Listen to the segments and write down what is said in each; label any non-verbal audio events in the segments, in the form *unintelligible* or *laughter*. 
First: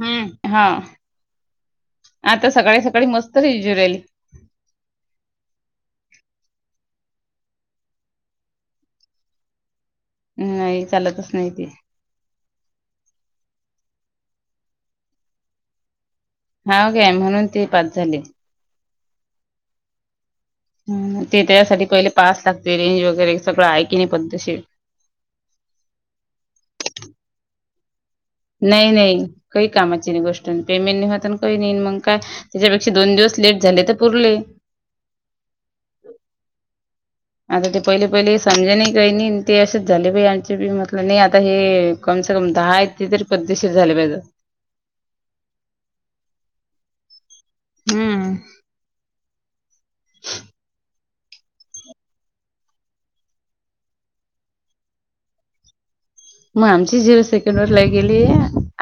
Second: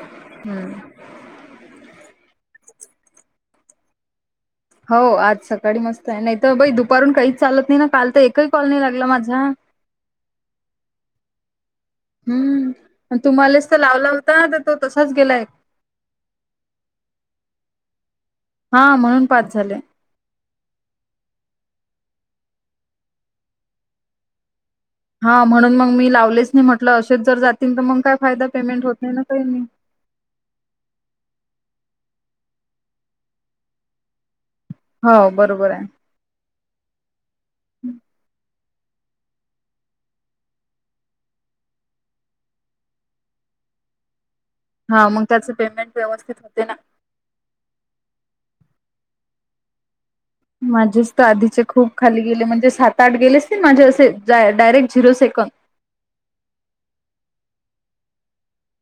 हम्म.. हा, आता सकाळी सकाळी मस्त रिजू राहिली. हो. आज सकाळी मस्त आहे, नाही तर बाई दुपारून काहीच चालत नाही ना, काल तर एकही कॉल नाही लागला माझा. नाही चालतचं नाही ते. हम्म.. हम्म.. तुम्हालाच तर लावला होता, तर तो तसाच गेलाय. हाव का म्हणून ती पाच झाली. हा म्हणून पाच झाले. ते त्याच्यासाठी पहिले पास लागते रेंज वगैरे सगळं आहेऐ की नाही पद्धतशी. हा म्हणून मग मी लावलेच नाही म्हटलं असेच जर जातील तर मग काय. फायदा पेमेंट नाही होत नाही ना नाही काही कामाची नाही गोष्ट. पेमेंट होता कही नाही मग काय त्याच्यापेक्षा दोन दिवस लेट झाले तर पुरले. हो बरोबर आहे. आता ते पहिले पहिले समज नाही काही नाही ते असेच झाले बाई आमचे म्हटलं नाही आता हे. कमसे कम दहा इेतती तरी पद्देशीर झाले पाहिजे. हा मग त्याच पेमेंट व्यवस्थित होते ना. हम्म. माझेच तर आधीचे खूप खाली गेले म्हणजे सात आठ गेलेस नाही माझे असे डायरेक्ट झिरो सेकंड. मग आमची झिरो सेकंड वरला गेली.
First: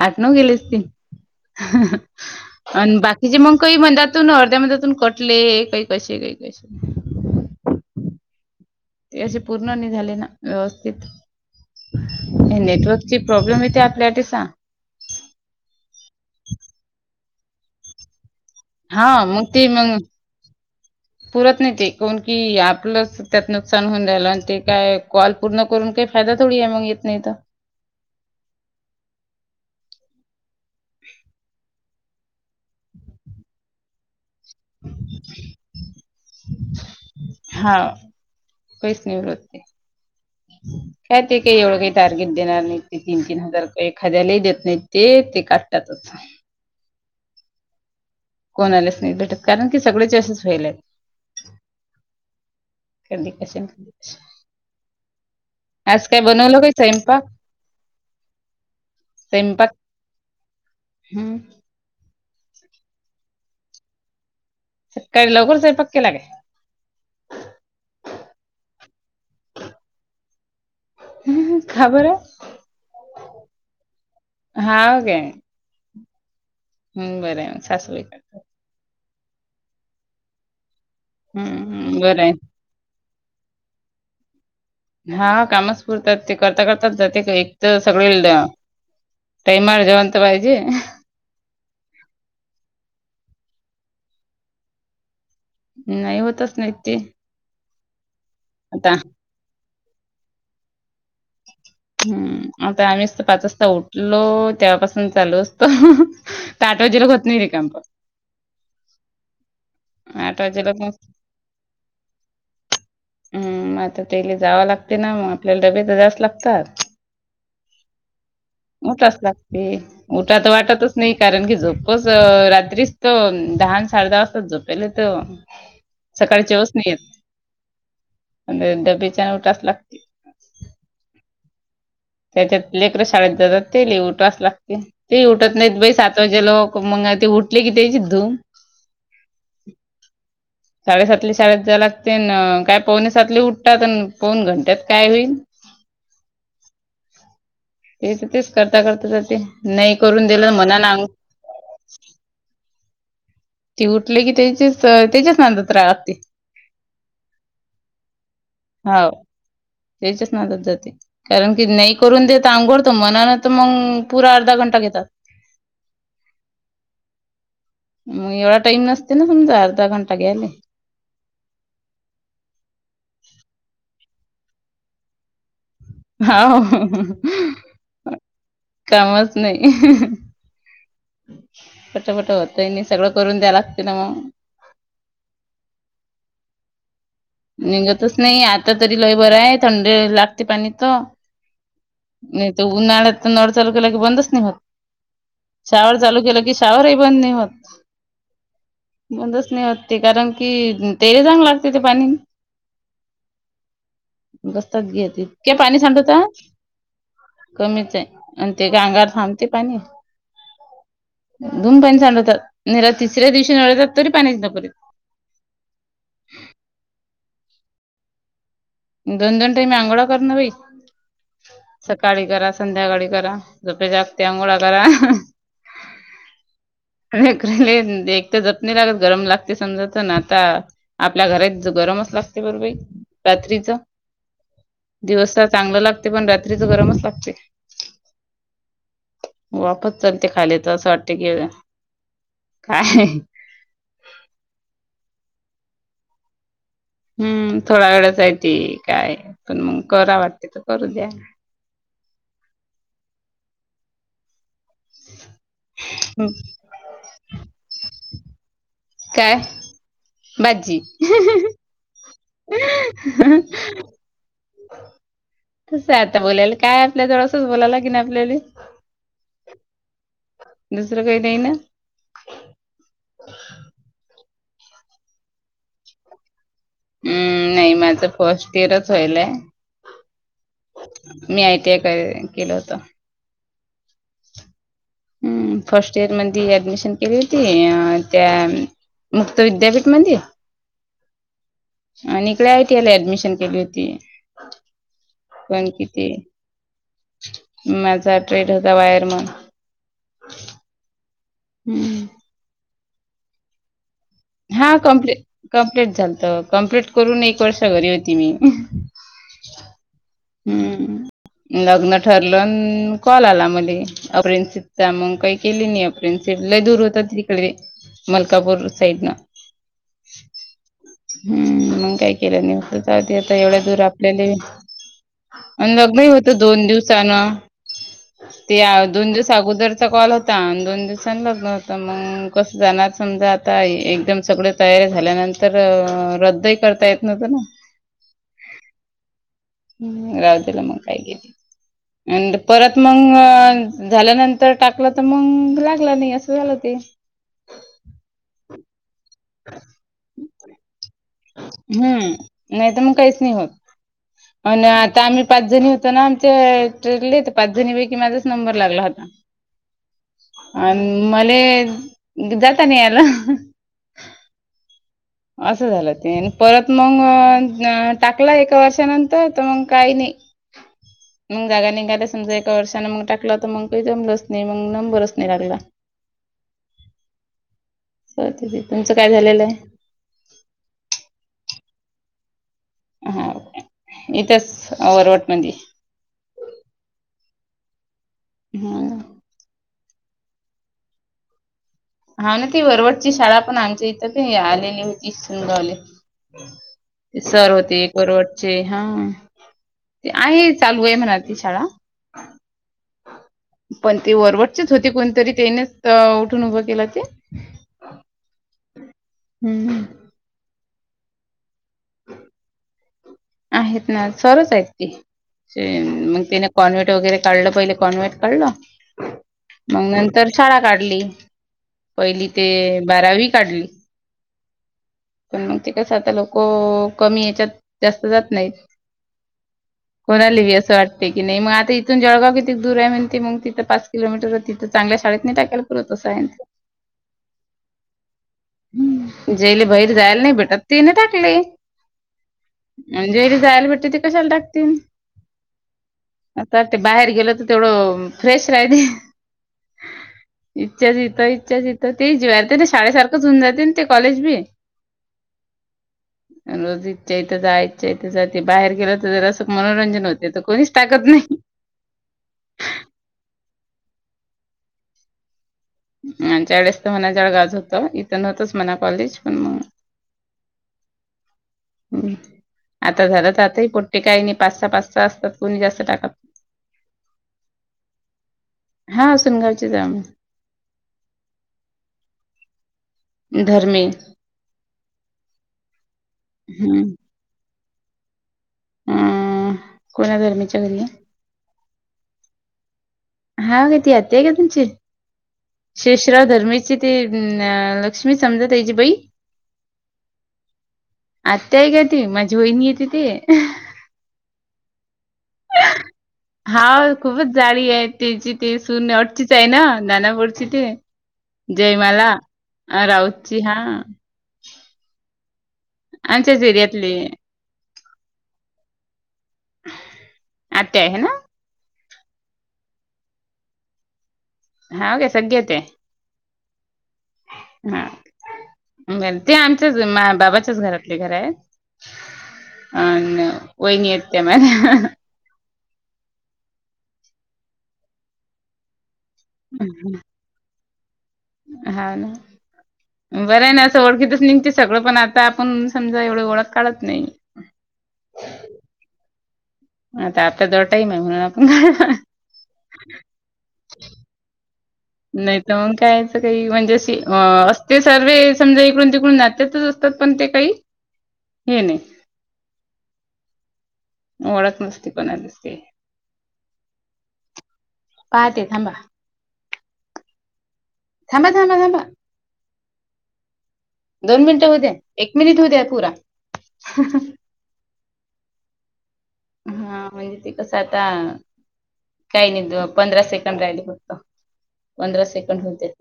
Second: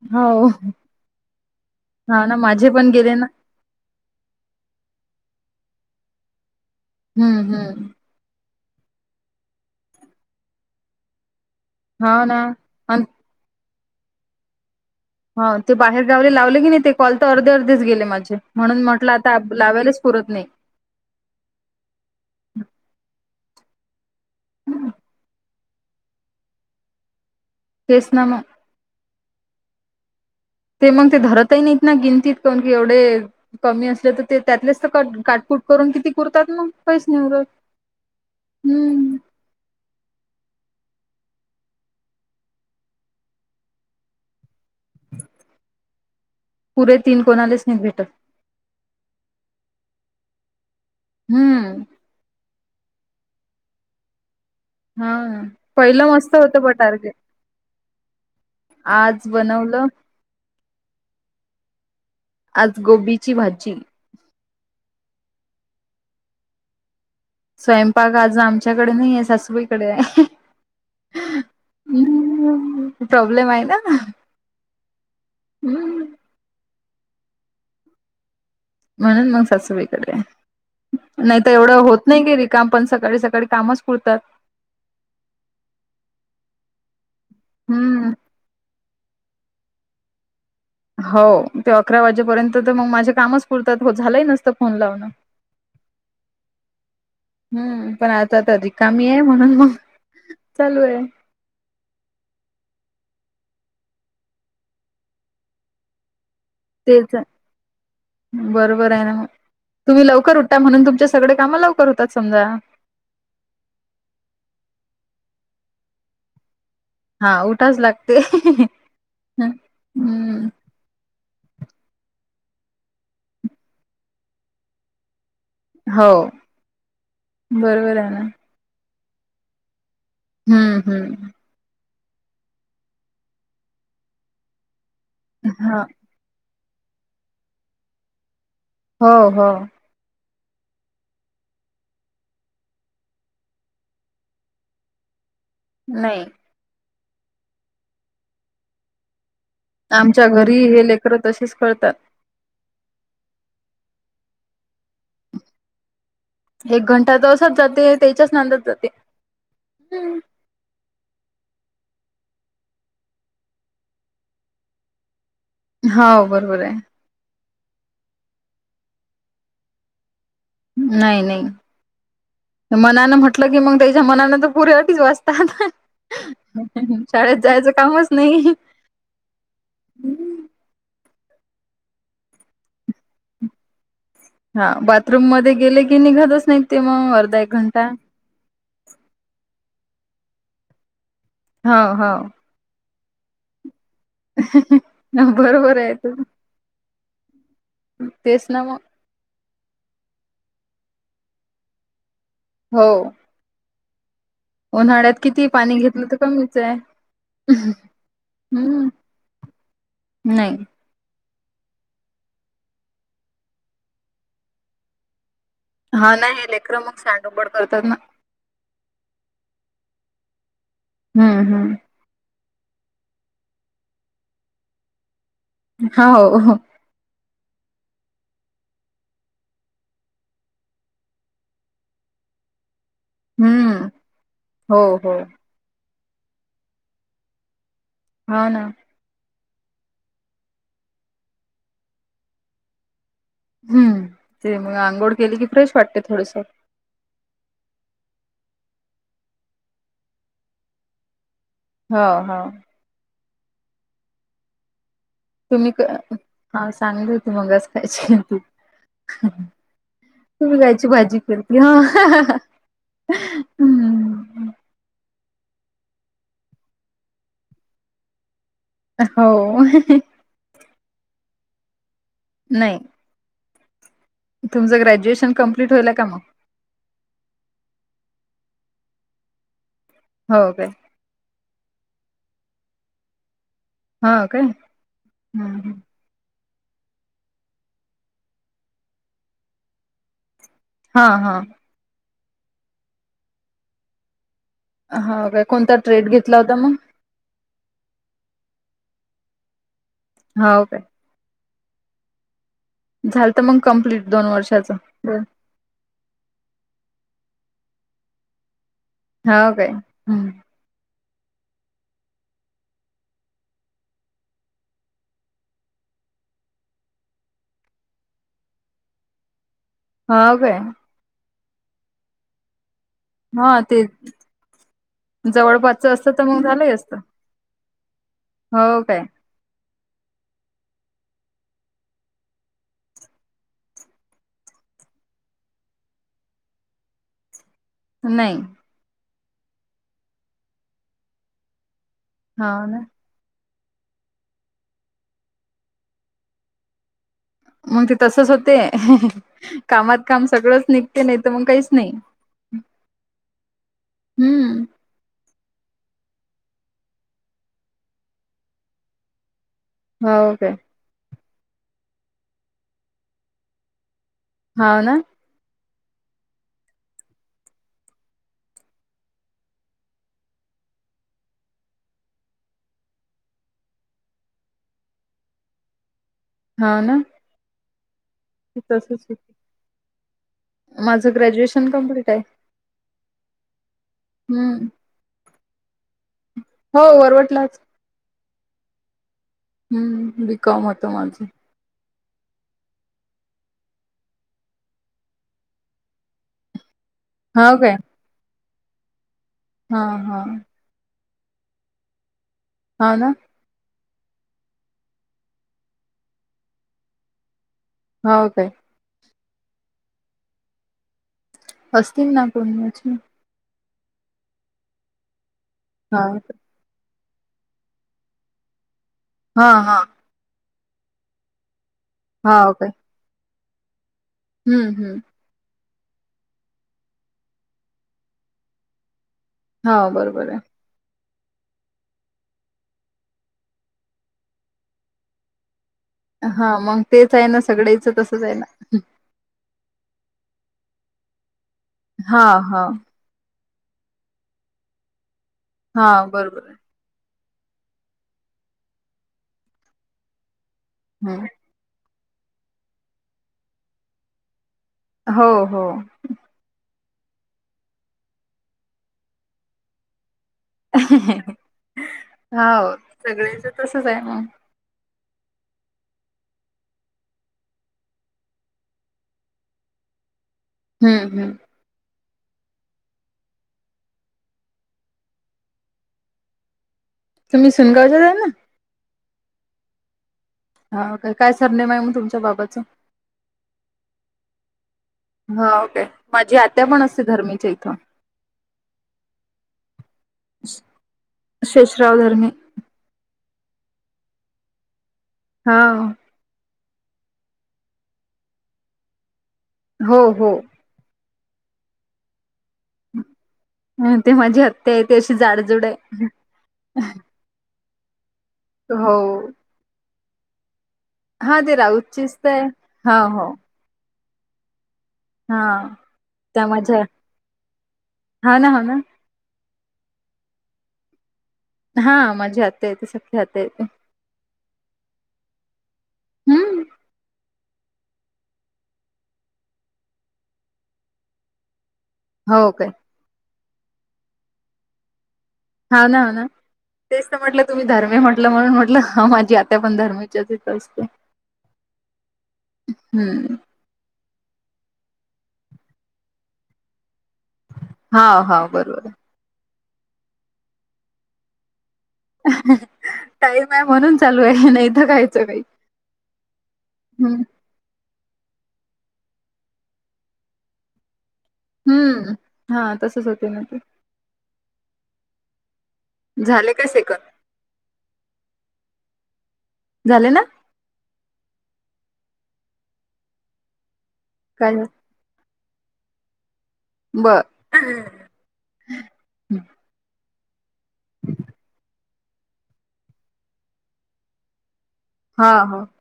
आठ नव हो गेलीस ती हा ना माझे पण आणि गेले ना बाकीचे मग काही म्हणतात. तू अर्ध्या मतून कटले काही कसे काही कसे. हम्म हम्म. ते असे पूर्ण नाही झाले ना व्यवस्थित हा ना आणि नेटवर्कची. प्रॉब्लेम येते आपल्यासाठी सांग. हा ते बाहेर जावले लावले की नाही ते कॉल तर अर्धे अर्धेच गेले माझे. म्हणून म्हटलं हा आता मग ते मग लावायलाच पुरत नाही. पुरत नाही ते कोण की आपलं त्यात नुकसान होऊन जाला आणि ते काय कॉल. पूर्ण करून का फायदा थोडी आहे मग इतना इत. तेच ना मग. ते मग ते धरतही नाहीत ना गिंतीत कोण की एवढे कमी असले तर. ते त्यातलेच तर कट काटपुट करून किती कुरतात मग काहीच नाही उरत. पैच हम्म. नाही उरत. हम *inaudible* काय ते काही एवढं काही टार्गेट देणार नाही ते तीन तीन हजार काही एखाद्यालाही देत नाही ते काढतात. थ *unintelligible* पुरे तीन कोणालेच नघ भेटत. कोण आलेच नाही भेटत कारण की सगळे जच वईल. हम्म. क कश ना कश. हा पहिलं मस्त काही होतं टारगेट. स्वयंपाक आज स्वयंपाक बनवलं. हम्म. आज गोबीची भाजी. आज काय लवकरच स्वयंपाक केलाय काय. स्वयंपाक आज आमच्याकडे नाही आहे सासूबाईकडे आहे. का बरं प्रॉब्लेम आहे ना ग. हाव हम्म. हम् बरं हाय सासू करतात. म्हणून मग सासुबाईंकडे नाही तर एवढं हम्म होत बरं नाही आहे कधी. का पण सकाळी सकाळी कामच कररतात. हा कामच पुरतात ते करता करताात जाते एक तर हम्म. सगळे. टईमर जेवंत पाहिजे. हो ते अकरा वाजेपर्यंत तर मग माझे कामच पुरतात झालं नसतं फोन लावणं. नाही होतच नाही ते. हम्म पण आता तरअधिक आता कामी आहे म्हणून मग चालू आहे. हम्म आता आम्हीच तर पाच वाजता उठलो तेव्हापासून चालू असता. त आठ वाजेला तेच होत नाही र कामपन. बरोबर आहे ना म तुम्ही लवकर आठ उठता वाजेला म्हणून मग तुमचे सगळे काम लवकर होतात समजा हम् आता तेले जावं लागते ना मग आपल्याला डबे तर करावेच लागतात हा उठाच लागते. उठाच लागते उठावं हम्म तर वाटतच नाही कारण की झोपच रात्रीच तो दहा अन साडे दहा वाजता झोपेल तो हो सकाळी चेवच नाही बरोबर आहे ना येत डबेच्यान उठावंच लागते हम्म हम्म त्याच्यात लेकर शाळेत जातात ते ले उठवाच लागते तेही उठत नाहीत हा. बई सात त जे लोक मंग ते उठले की ते द्यायची धून हो हो साडे सातले शाळेत जायलागते अन काय पावणे सातले उठतात आणि पाऊण घंट्यात काय होईल नाही हे तर तेच करता करता ज ते नाही आमच्या करून दिलं घरी मना हे ना लेकरं तसेच करतात. ती उठले की त्याचीच त्याच्याच नादात रहाय लागते एक घंटा तर असच जाते त्याच्याच नादात जाते हाव. त्याच्याच नादात जाते कारण की नाही करून देत आंघोळ तर मनान तर मंग पुरा अर्धा घंटा घेतात हो बरोबर आहे मग एवढा टाईम नसते ना समजा अर्धा घंटा घ्यायला नाही नाही मनानं म्हटलं की मग त्याच्या मनान तर पुऱ्यासाठीच बसतात हाव शाळेत जायचं कामच नाही कामच नाही फटाफटा होतय नाही सगळं करून द्याय लागते ना मग हा बाथरूम मध्ये गेले की निघतच नाही ते मग अर्धा एक घंटा निघतच नाही आता तरी लय बर आहे थंड लागते पाणी तर हो हो नाही उन्हाळ्यात नळ चालू केला की बंदच नाही होत बरोबर आहे शावर चालू केलं की शावर ही बंद नाही होत तेचं ना मग बंदच नाही होतं ते कारण की तेर चांगलं लागते ते पाणी हो बसतात उन्हाळ्यात घेत किती ते पाणी घेतलं तर सांडवता कमीच आहे. कमीच आहे आणि ते काय हम्म अंगावर थांबते पाणी नाही दोन पाणी सांडवतात आणि तिसऱ्या दिवशी नळतात तरी पाणी *unintelligible* हा नाही हे लेकर मग *unintelligible* करतात ना दोन दोन टाईम अंघोळ्या करणारी हम्म हम्म सकाळी करा संध्याकाळी करा झोपते जागते आंघोळ्या करा हा हो हो एक तर झोप नाही लागत गरम लागते समजा तर ना आता आपल्या घरी गरमच लागते बरं बाई रात्रीच हम्म हो हो दिवसाच चांगलं लागतं पण रात्रीचं गरमच लागते हा ना वापस चालते खाली तर असं वाटते की काय हम्म ते मग आंघोळ केली की फ्रेश वाटते थोडंसं हम्म थोडा वेळाचय ते काय पण मग करा वाटते तर करू द्या हा हा तुम्ही हा सांगली होते मगच कायची त काय बाजी भाजी केलती हा. हं, तसं आहे आता बोलायला काय आपल्या जवळ असंच बोलायला किनी आपल्याले. हो. दुसरं काही नाही ईना. नाही. तुमचं ग्रॅजुएशन कंम्प्लीट होईल का मग? हम्म नाही. माझं फर्स्ट इयरच होईलय. हो काय. मी आय टी आय का केलं होत. हो काय. हम्म. हं, हं. फस् *unintelligible* ऍडमिशन केली होती त्या मुक्त विद्यापीठ मधी. हा. हा. आणि इकडे आय टी आयला ऍडमिशन केली होती. हा काय पण कोणता ट्रेड किती घेतला होता मग? माझा ट्रेड होता वायरमण. हो का. हम्म. झालंत मग कंम्प्लीट दोन वर्षाच. हा कम्प्लीट कम्प्लीट झालत. कंम्प्लीट करून एक वर्ष घरी होती मी. हो काय. हम्. हम्म. लग्न ठरलं न कॉल आला मध्ये. अपरेन्सचा मग काही केली नाही अपरिन्सला दूर होत तिकडे. मलकापूर साईडला. हा काय. हम्म. मग काय केलं नाही *unintelligible* आधी आता एवढ्या हां, दूर ते आपल्याला - - आणि जवळपासचं लग्नही असतं तर होत मग दोन झालंही असतं. दिवसान. ते हो काय? दोन दिवस अगोदरचा कॉल होता. दोन दिवसांनी लग्न होतं. मग कसं जाणार समजा आता एकदम सगळ - - तयारी झाल्यानंतर रद्दही करता येत नव्हतं ना. नाही. रावतेला मग काय गेले आणि हा परत ना मग लग्न झाल्यानंतर टाकलं तर मग लागलं नाही असं झालं ते. मग ते तसच होते. कामात काम सगळंच निघते नाही तर मग काहीच नाही हम्म. नाही तर मग काहीच नाही होत. हम्म आणि आता आम्ही पाच जणी होतो ना. आमच्या *unintelligible* त पाच जणीपैकी माझाच नंबर लागला होता. *inaudible* हो काय. अन् मले जाता नाइ आल. होना. असं झालं ते परत मग टाकला एका वर्षानंतर तर मग काही नाही. *inaudible* मग जागा निघाल्या समजा एका वर्षाने मग टाकलं. तर मग काही जमलंच नाही. मग नंबरच नाही लागला. *inaudible* हो ना. तर ते- ते तुमचं तसच काय होत. झालेलं आहे माझ ग्रॅज्युएशन कंप्लीट हाय. हा. इथच *unintelligible* मध्ये हो वरवटलाच. हम्. हम्म. बिकॉम होत माझं. हा ना ती वरवटची शाळा पण आमच्या इथं आलेली होती *unintelligible* ते सर हाव काय होते एक वरवटचे. हा. हा ते हा आहे - - चालू आहे म्हणा ती शाळा हा ना. पण ती वरवटचीच होती कोणतरी त्याने उठून उभं केला ते हो काय? हम्म. हस्ति नापूर नच आहेत ना सरच आहेत ते हा मग ते कॉन्व्हेट वगैरे काढलं पहिले कॉन्व्हेट काढल हा हा मग नंतर शाळा काढली. पहिली ते हाव काय बारावी काढली. हम्म हम्म. पण मग त कस आता लोक कमी याच्यात जास्त जात नाहीत. हा बरोबर आहे कोणाली असं वाटत. पैकी नाही मग आ इथून जळगाव किती दूर आहे म्हण मग तिं पाच किलोमीटर तिथं चगल्या शाळेत नाही टाकायला. पुरत असं आहे हा ते. मग तेच आहे ना सगळ्याचं तसंच आहे ना. जेले बाहेर जायला नाही भेटत त नाही टाकले. हा हा. म्हणजेरी जायला भेटते त ते कशाला टाकतील. हा बरोबर आहे. आता ते बाहेर गेल तर तेवढं फ्रेश राहिते. इच्छाच हम्म, यथं इच्छाचथं ते जते ना शाळेसारखंचऊन जाते ना ते कॉलेज बी हो हो. रोज इच्छ इथ जा इचच्या इथं जाते बाहेर गेलं तर असं मनोरंजन होते. कोणीच टाकत नाही. होा सगळ्याच तसच आहे मग आणि त्या वेळेस तर मणा जळ गाज होतं इथून होतंच मना कॉलेज पण मग हम्म हम्म. हम् आता झालं तर आताही पोट्टे काही नाही पाच सहा पाच सहा असतात कोणी जास्त टात *unintelligible* तुम्ही सुनगावच्या आहे ना. हा सुन घावचित जाम. हा काय काय सरनेम आहे मग तुमच्या बाबच धर्मे हा ओके माझी आत्या पण हम्म असते धर्मीच्या इथं. अ कोणा धर्मीेच्या घरी शशराव धर्म हा का ती आता का तुमची हाव शष राव धर्मीची ते अ लक्ष्मी समजा त्याची बाई. हो हो. आताय ग ती माझी वहिणी येते तेी ह ते माझी हत्या आहे त अशी जाडजुड आहे. हा खूपच जाडी आहे त्याची ते सुून हो. अटचीच आहे ना नाना पोडची ते हा ते जयमाला राऊतचीच तर आहे. अ हा हो. राऊतची हा. हा आमच्याच त्यामध्येझ्या एरियातली हा ना हा ना. आत आहे आहे ना. हा मजा आता येते सखी आात येत. हे सध्यते हम्म. हा. बर ते आमच्याच बाबाच्याच घरातले घर आहे. हो काय? अन वैन येत मला हा ना ना तेच तर म्हटलं तुम्ही धर्मय म्हटलं म्हणून म्हटलं ह माझी आत्या पण धर्म असत. हा ना हम्म बरं ना. चवळखीच निघते सगळं पण आता आपण समजा एवढं ओळख काढत नाही हा हा बरोबर आहे आता आता जो टाईम आहे म्हणून आपण कााईम आहे म्हणून चालू आहे नाही तर काहीच काही नाही तर मग काययचं काही म्हणजे अ हम्म अ ते सर्व समजा इकडून तिकडून नात्यातच असतात पण ते काही हे नाही हम्म हा तसच होते न ते ओळख नसती पणालीस ते झाले काय सेकंड पाह ते थांबा झाले ना थबा थां थबा दोन मिनिट काय होऊ द्या एक मिनिट होऊ द्या पुरा बरं हा म्हणजे ते कसं आता काही नाही पंधरा सेकंड राहिले होत पंधरा हा सेकंड हो होते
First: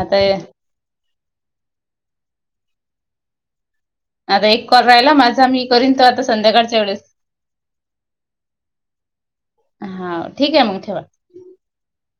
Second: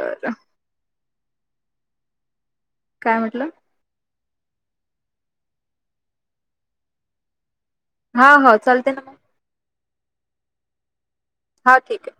आता काय म्हटलं आता एक कॉल राहिला माझा मी करन तो आता संध्याकाळच्या वेळेस हा हो चाल ना मग हा ठीक आहे मग ठेवा हा ठीक आहे